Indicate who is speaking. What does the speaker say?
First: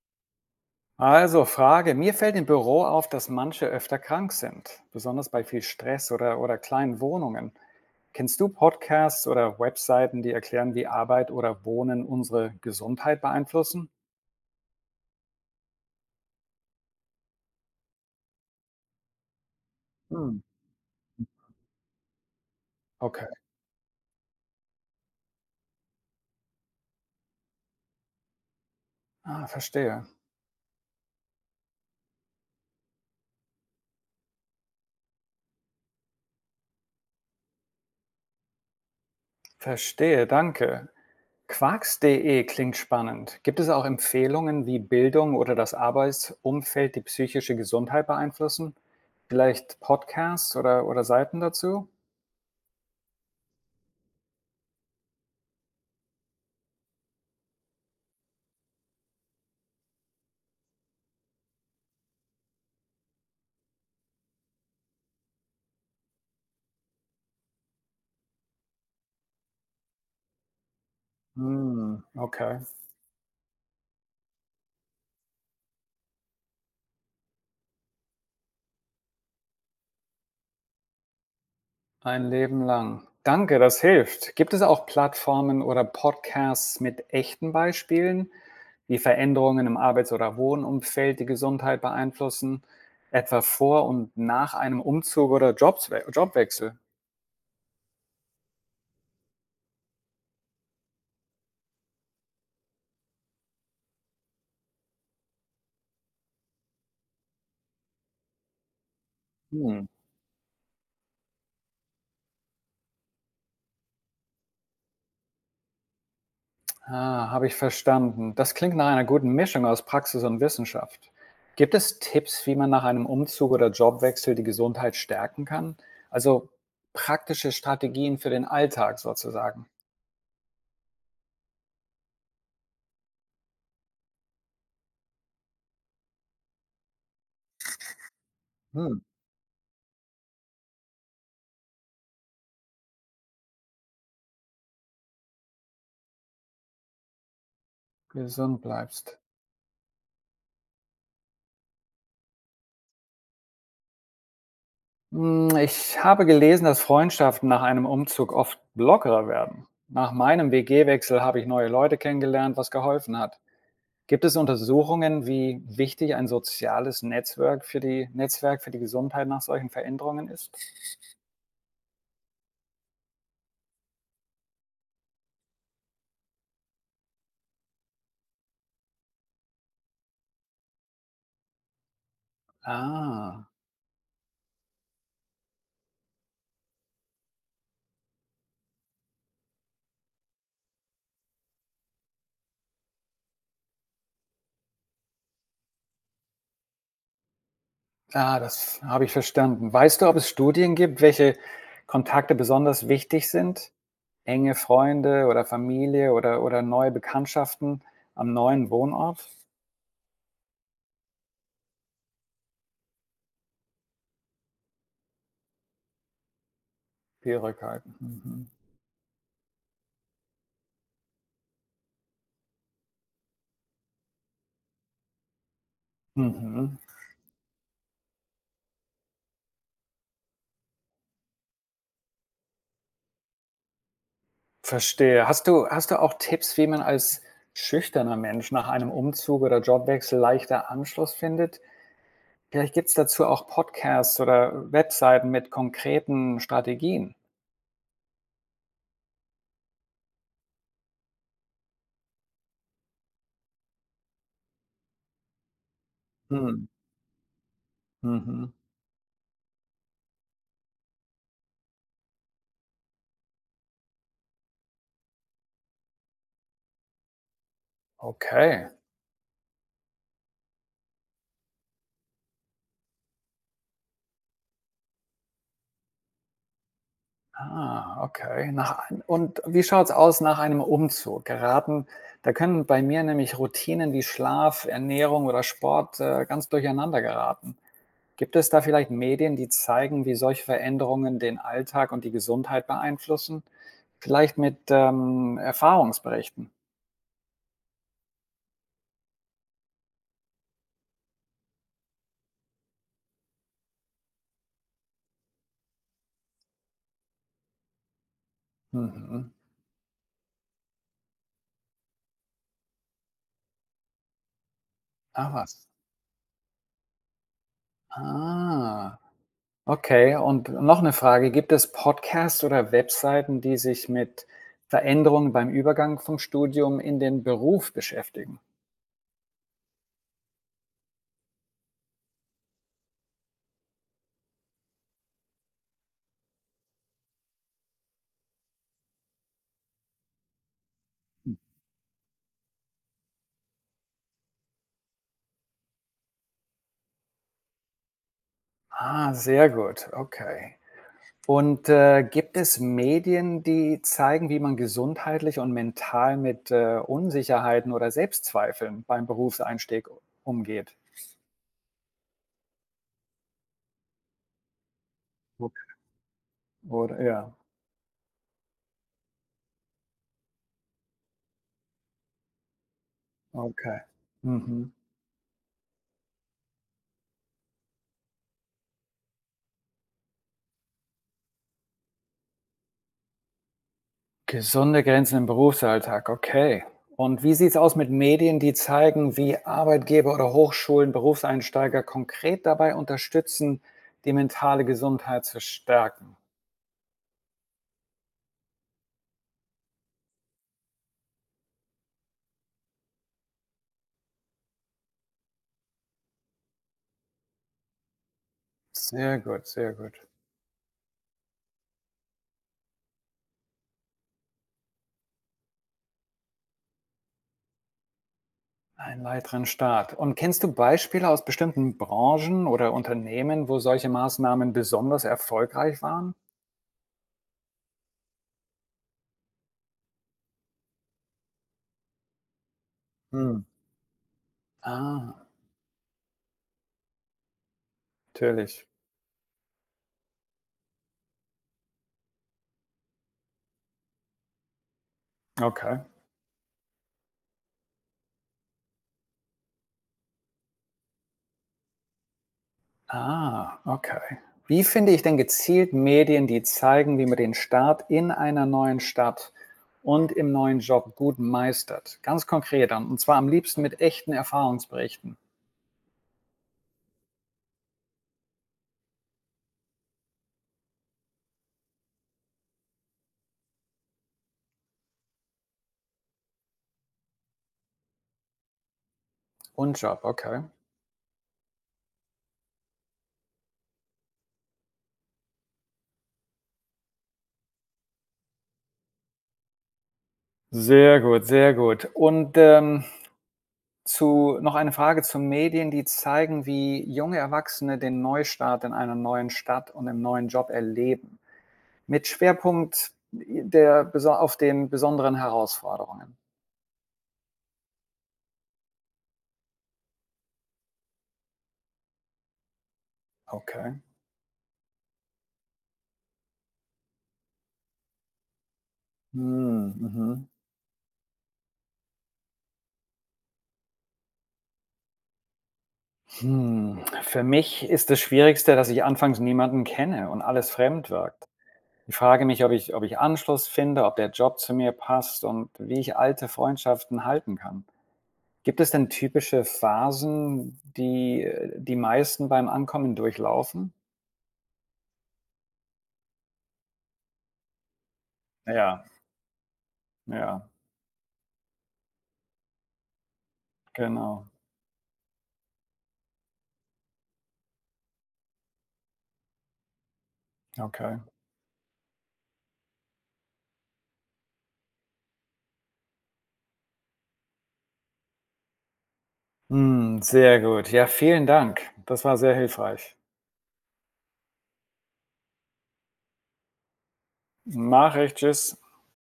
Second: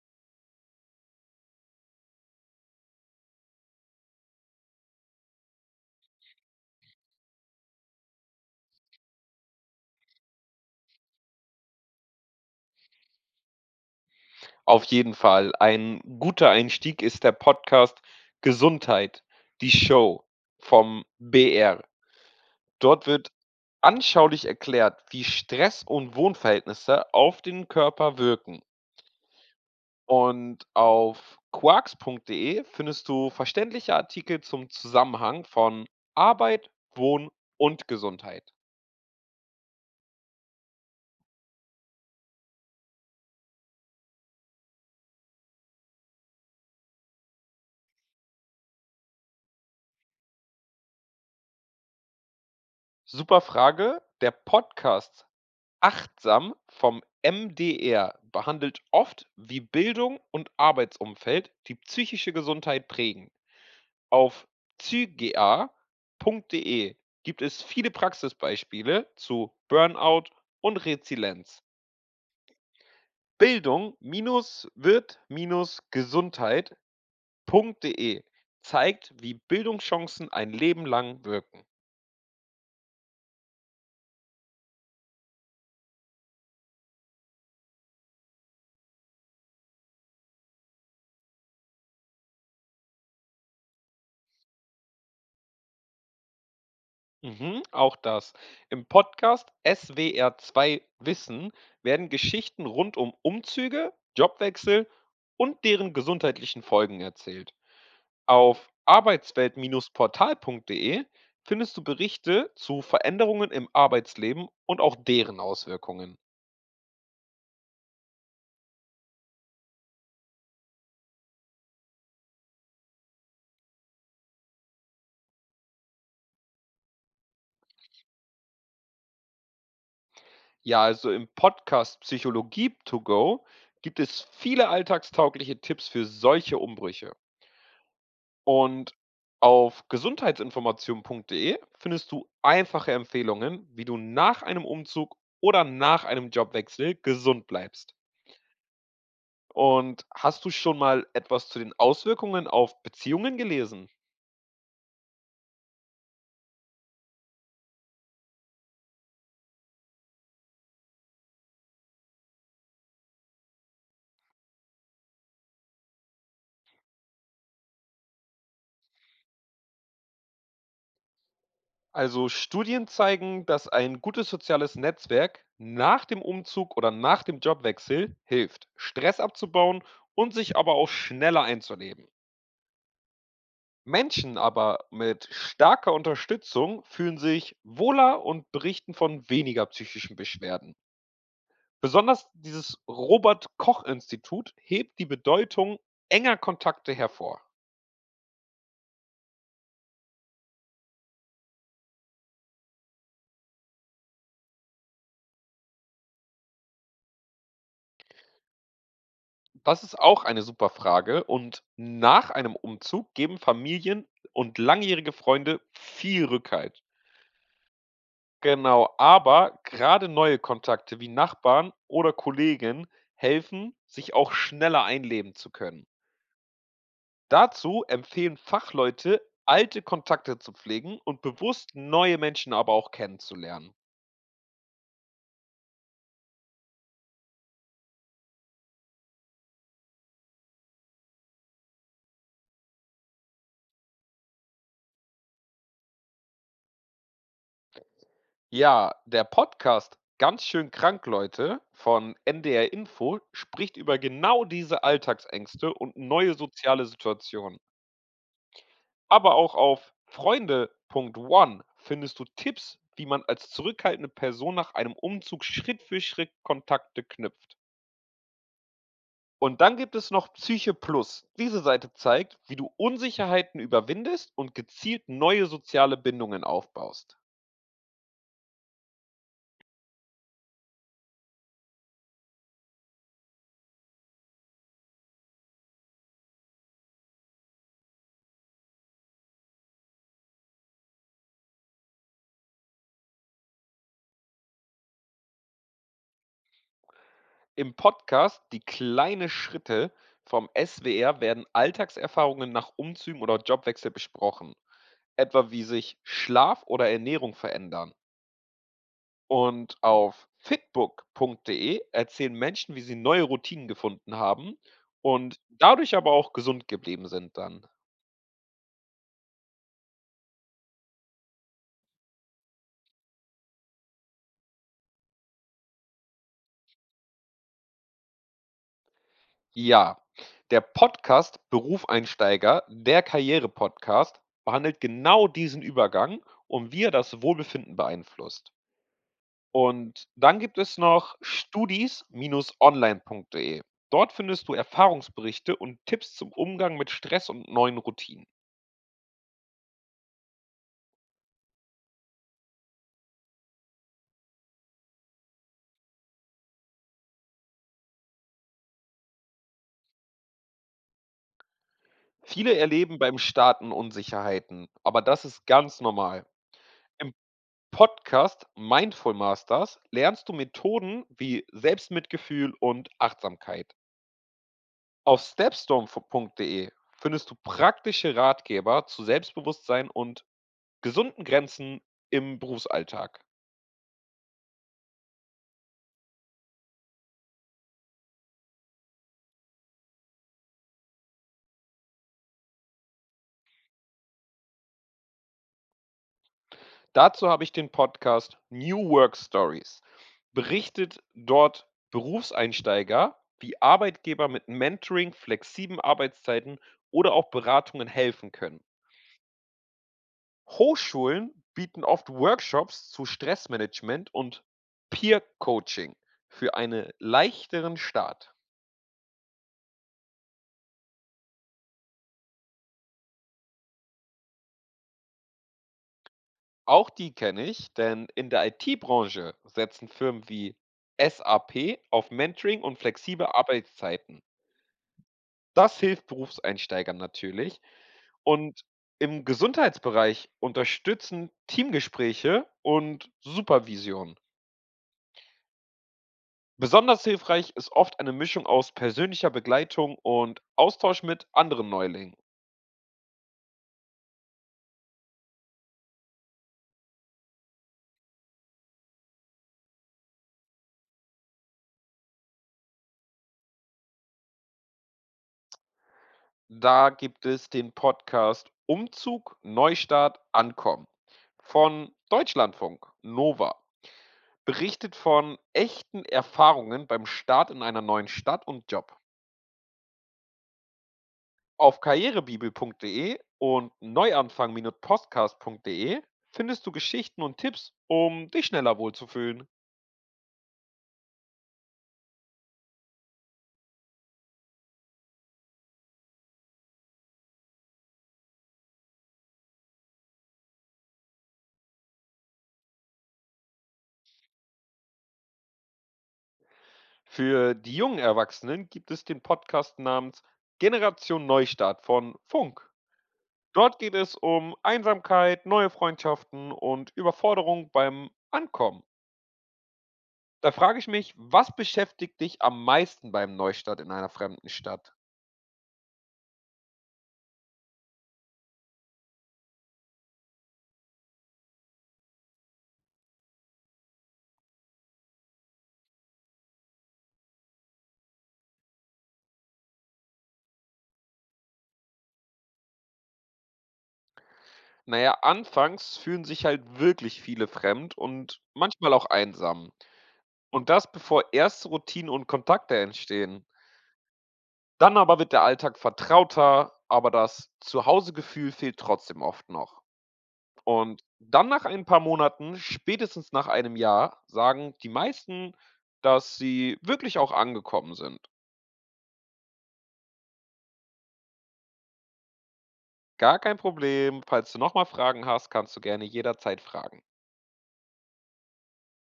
Speaker 1: Also Frage, mir fällt im Büro auf, dass manche öfter krank sind, besonders bei viel Stress oder kleinen Wohnungen. Kennst du Podcasts oder Webseiten, die erklären, wie Arbeit oder Wohnen unsere Gesundheit beeinflussen?
Speaker 2: Auf jeden Fall. Ein guter Einstieg ist der Podcast Gesundheit, die Show
Speaker 1: Hm,
Speaker 2: vom BR. Dort
Speaker 1: okay.
Speaker 2: wird anschaulich erklärt, wie Stress und Wohnverhältnisse auf den Körper wirken.
Speaker 1: Ah, verstehe.
Speaker 2: Und auf quarks.de findest du verständliche Artikel zum Zusammenhang von Arbeit, Wohn und Gesundheit.
Speaker 1: Verstehe, danke. Quarks.de klingt spannend. Gibt es auch Empfehlungen, wie Bildung oder das Arbeitsumfeld die psychische Gesundheit beeinflussen? Vielleicht Podcasts oder Seiten dazu?
Speaker 2: Super Frage. Der Podcast Achtsam vom MDR behandelt oft, wie Bildung und Arbeitsumfeld die psychische Gesundheit prägen. Auf zyga.de gibt es viele Praxisbeispiele zu Burnout und Resilienz.
Speaker 1: Hm, okay.
Speaker 2: Bildung-wird-gesundheit.de zeigt, wie Bildungschancen ein Leben lang wirken.
Speaker 1: Ein Leben lang. Danke, das hilft. Gibt es auch Plattformen oder Podcasts mit echten Beispielen, wie Veränderungen im Arbeits- oder Wohnumfeld die Gesundheit beeinflussen, etwa vor und nach einem Umzug oder Jobswe Jobwechsel?
Speaker 2: Mhm, auch das. Im Podcast SWR2 Wissen werden Geschichten rund um Umzüge, Jobwechsel und deren gesundheitlichen Folgen erzählt. Auf
Speaker 1: Hm.
Speaker 2: arbeitswelt-portal.de findest du Berichte zu Veränderungen im Arbeitsleben und auch deren Auswirkungen.
Speaker 1: Ah, habe ich verstanden. Das klingt nach einer guten Mischung aus Praxis und Wissenschaft. Gibt es Tipps, wie man nach einem Umzug oder Jobwechsel die Gesundheit stärken kann? Also praktische Strategien für den Alltag sozusagen.
Speaker 2: Ja, also im Podcast Psychologie to go gibt es viele alltagstaugliche Tipps für solche Umbrüche. Und
Speaker 1: Hm.
Speaker 2: auf gesundheitsinformation.de findest du einfache Empfehlungen, wie du nach einem Umzug oder nach einem Jobwechsel gesund bleibst.
Speaker 1: Gesund bleibst.
Speaker 2: Und hast du schon mal etwas zu den Auswirkungen auf Beziehungen gelesen?
Speaker 1: Hm, ich habe gelesen, dass Freundschaften nach einem Umzug oft lockerer werden. Nach meinem WG-Wechsel habe ich neue Leute kennengelernt, was geholfen hat. Gibt es Untersuchungen, wie wichtig ein soziales Netzwerk für die Gesundheit nach solchen Veränderungen ist?
Speaker 2: Also Studien zeigen, dass ein gutes soziales Netzwerk nach dem Umzug oder nach dem Jobwechsel hilft, Stress abzubauen und sich aber auch schneller einzuleben.
Speaker 1: Ah,
Speaker 2: Menschen aber mit starker Unterstützung fühlen sich wohler und berichten von weniger psychischen Beschwerden. Besonders dieses Robert-Koch-Institut hebt die Bedeutung enger Kontakte hervor.
Speaker 1: ah, das habe ich verstanden. Weißt du, ob es Studien gibt, welche Kontakte besonders wichtig sind? Enge Freunde oder Familie oder neue Bekanntschaften am neuen Wohnort?
Speaker 2: Das ist auch eine super Frage und nach einem Umzug geben Familien und langjährige Freunde viel Rückhalt.
Speaker 1: Schwierigkeiten. Mhm.
Speaker 2: Genau, aber gerade neue Kontakte wie Nachbarn oder Kollegen helfen, sich auch schneller einleben zu können.
Speaker 1: Mhm. Mhm.
Speaker 2: Dazu empfehlen Fachleute, alte Kontakte zu pflegen und bewusst neue Menschen aber auch kennenzulernen.
Speaker 1: Verstehe. Hast du auch Tipps, wie man als schüchterner Mensch nach einem Umzug oder Jobwechsel leichter Anschluss findet? Vielleicht gibt's dazu auch Podcasts oder Webseiten mit konkreten Strategien.
Speaker 2: Ja, der Podcast Ganz schön krank, Leute von NDR Info spricht über genau diese Alltagsängste und neue
Speaker 1: Mhm.
Speaker 2: soziale Situationen.
Speaker 1: Mhm.
Speaker 2: Aber auch auf Freunde.one findest du Tipps, wie man als zurückhaltende Person nach einem Umzug Schritt für Schritt Kontakte knüpft.
Speaker 1: Okay.
Speaker 2: Und dann gibt es noch Psyche Plus. Diese Seite zeigt, wie du Unsicherheiten überwindest und gezielt neue soziale Bindungen aufbaust.
Speaker 1: Ah, okay. Nach ein und wie schaut's aus nach einem Umzug? Geraten da können bei mir nämlich Routinen wie Schlaf, Ernährung oder Sport, ganz durcheinander geraten. Gibt es da vielleicht Medien, die zeigen, wie solche Veränderungen den Alltag und die Gesundheit beeinflussen? Vielleicht mit, Erfahrungsberichten?
Speaker 2: Im Podcast Die kleine Schritte vom SWR werden Alltagserfahrungen nach Umzügen oder Jobwechsel besprochen, etwa wie sich Schlaf oder Ernährung verändern.
Speaker 1: Mhm.
Speaker 2: Und auf fitbook.de erzählen Menschen, wie sie neue Routinen gefunden haben
Speaker 1: Ah,
Speaker 2: und
Speaker 1: was.
Speaker 2: dadurch aber auch gesund geblieben sind dann.
Speaker 1: Ah, okay. Und noch eine Frage, gibt es Podcasts oder Webseiten, die sich mit Veränderungen beim Übergang vom Studium in den Beruf beschäftigen?
Speaker 2: Ja, der Podcast Berufeinsteiger, der Karriere-Podcast, behandelt genau diesen Übergang und wie er das Wohlbefinden beeinflusst. Und dann gibt es noch studis-online.de. Dort findest du Erfahrungsberichte und Tipps zum Umgang mit Stress und neuen Routinen.
Speaker 1: Ah, sehr gut, okay. Und, gibt es Medien, die zeigen, wie man gesundheitlich und mental mit, Unsicherheiten oder Selbstzweifeln beim Berufseinstieg umgeht?
Speaker 2: Viele erleben beim Starten Unsicherheiten, aber das ist
Speaker 1: Ok
Speaker 2: ganz normal.
Speaker 1: oder
Speaker 2: Im
Speaker 1: ja,
Speaker 2: Podcast Mindful Masters lernst du Methoden wie Selbstmitgefühl und Achtsamkeit.
Speaker 1: okay. Mhm.
Speaker 2: Auf stepstorm.de findest du praktische Ratgeber zu Selbstbewusstsein und gesunden Grenzen im Berufsalltag.
Speaker 1: Gesunde Grenzen im Berufsalltag, okay. Und wie sieht's aus mit Medien, die zeigen, wie Arbeitgeber oder Hochschulen Berufseinsteiger konkret dabei unterstützen, die mentale Gesundheit zu stärken?
Speaker 2: Dazu habe ich den Podcast New Work Stories. Berichtet dort Berufseinsteiger, wie Arbeitgeber mit Mentoring, flexiblen Arbeitszeiten oder auch Beratungen helfen können.
Speaker 1: Sehr gut, sehr gut.
Speaker 2: Hochschulen bieten oft Workshops zu Stressmanagement und Peer Coaching für einen leichteren Start.
Speaker 1: Einen weiteren Staat. Und kennst du Beispiele aus bestimmten Branchen oder Unternehmen, wo solche Maßnahmen besonders erfolgreich waren?
Speaker 2: Auch die kenne ich, denn in der IT-Branche setzen Firmen wie SAP auf Mentoring und flexible
Speaker 1: Hm.
Speaker 2: Arbeitszeiten.
Speaker 1: Ah,
Speaker 2: Das hilft Berufseinsteigern natürlich. Und
Speaker 1: natürlich.
Speaker 2: im Gesundheitsbereich unterstützen Teamgespräche und Supervision.
Speaker 1: Okay.
Speaker 2: Besonders hilfreich ist oft eine Mischung aus persönlicher Begleitung und Austausch mit anderen Neulingen.
Speaker 1: Ah, okay. Wie finde ich denn gezielt Medien, die zeigen, wie man den Staat in einer neuen Stadt und im neuen Job gut meistert? Ganz konkret dann. Und zwar am liebsten mit echten Erfahrungsberichten.
Speaker 2: Da gibt es den Podcast Umzug, Neustart, Ankommen von Deutschlandfunk, Nova, berichtet von echten Erfahrungen beim Start in einer neuen Stadt und Job.
Speaker 1: Und Job, okay.
Speaker 2: Auf karrierebibel.de und neuanfang-podcast.de findest du Geschichten und Tipps, um dich schneller wohlzufühlen.
Speaker 1: Sehr gut, sehr gut. Und zu noch eine Frage zu Medien, die zeigen, wie junge Erwachsene den Neustart in einer neuen Stadt und im neuen Job erleben, mit Schwerpunkt der, auf den besonderen Herausforderungen.
Speaker 2: Für die jungen Erwachsenen gibt es den Podcast namens Generation Neustart von Funk. Dort
Speaker 1: Okay.
Speaker 2: geht es um Einsamkeit, neue Freundschaften und Überforderung beim Ankommen.
Speaker 1: Hm, mhm.
Speaker 2: Da frage ich mich, was beschäftigt dich am meisten beim Neustart in einer fremden Stadt?
Speaker 1: Hm. Für mich ist das Schwierigste, dass ich anfangs niemanden kenne und alles fremd wirkt. Ich frage mich, ob ich Anschluss finde, ob der Job zu mir passt und wie ich alte Freundschaften halten kann. Gibt es denn typische Phasen, die meisten beim Ankommen durchlaufen?
Speaker 2: Naja, anfangs fühlen sich halt wirklich viele fremd und
Speaker 1: Ja,
Speaker 2: manchmal auch einsam.
Speaker 1: ja,
Speaker 2: Und das, bevor erste Routinen und Kontakte entstehen.
Speaker 1: genau.
Speaker 2: Dann aber wird der Alltag vertrauter, aber das Zuhausegefühl fehlt trotzdem oft noch.
Speaker 1: Okay.
Speaker 2: Und dann nach ein paar Monaten, spätestens nach einem Jahr, sagen die meisten, dass sie wirklich auch angekommen sind.
Speaker 1: Mhm, sehr gut. Ja, vielen Dank. Das war sehr hilfreich.
Speaker 2: Gar kein Problem. Falls du nochmal Fragen hast, kannst du gerne jederzeit fragen.
Speaker 1: Mach ich. Tschüss.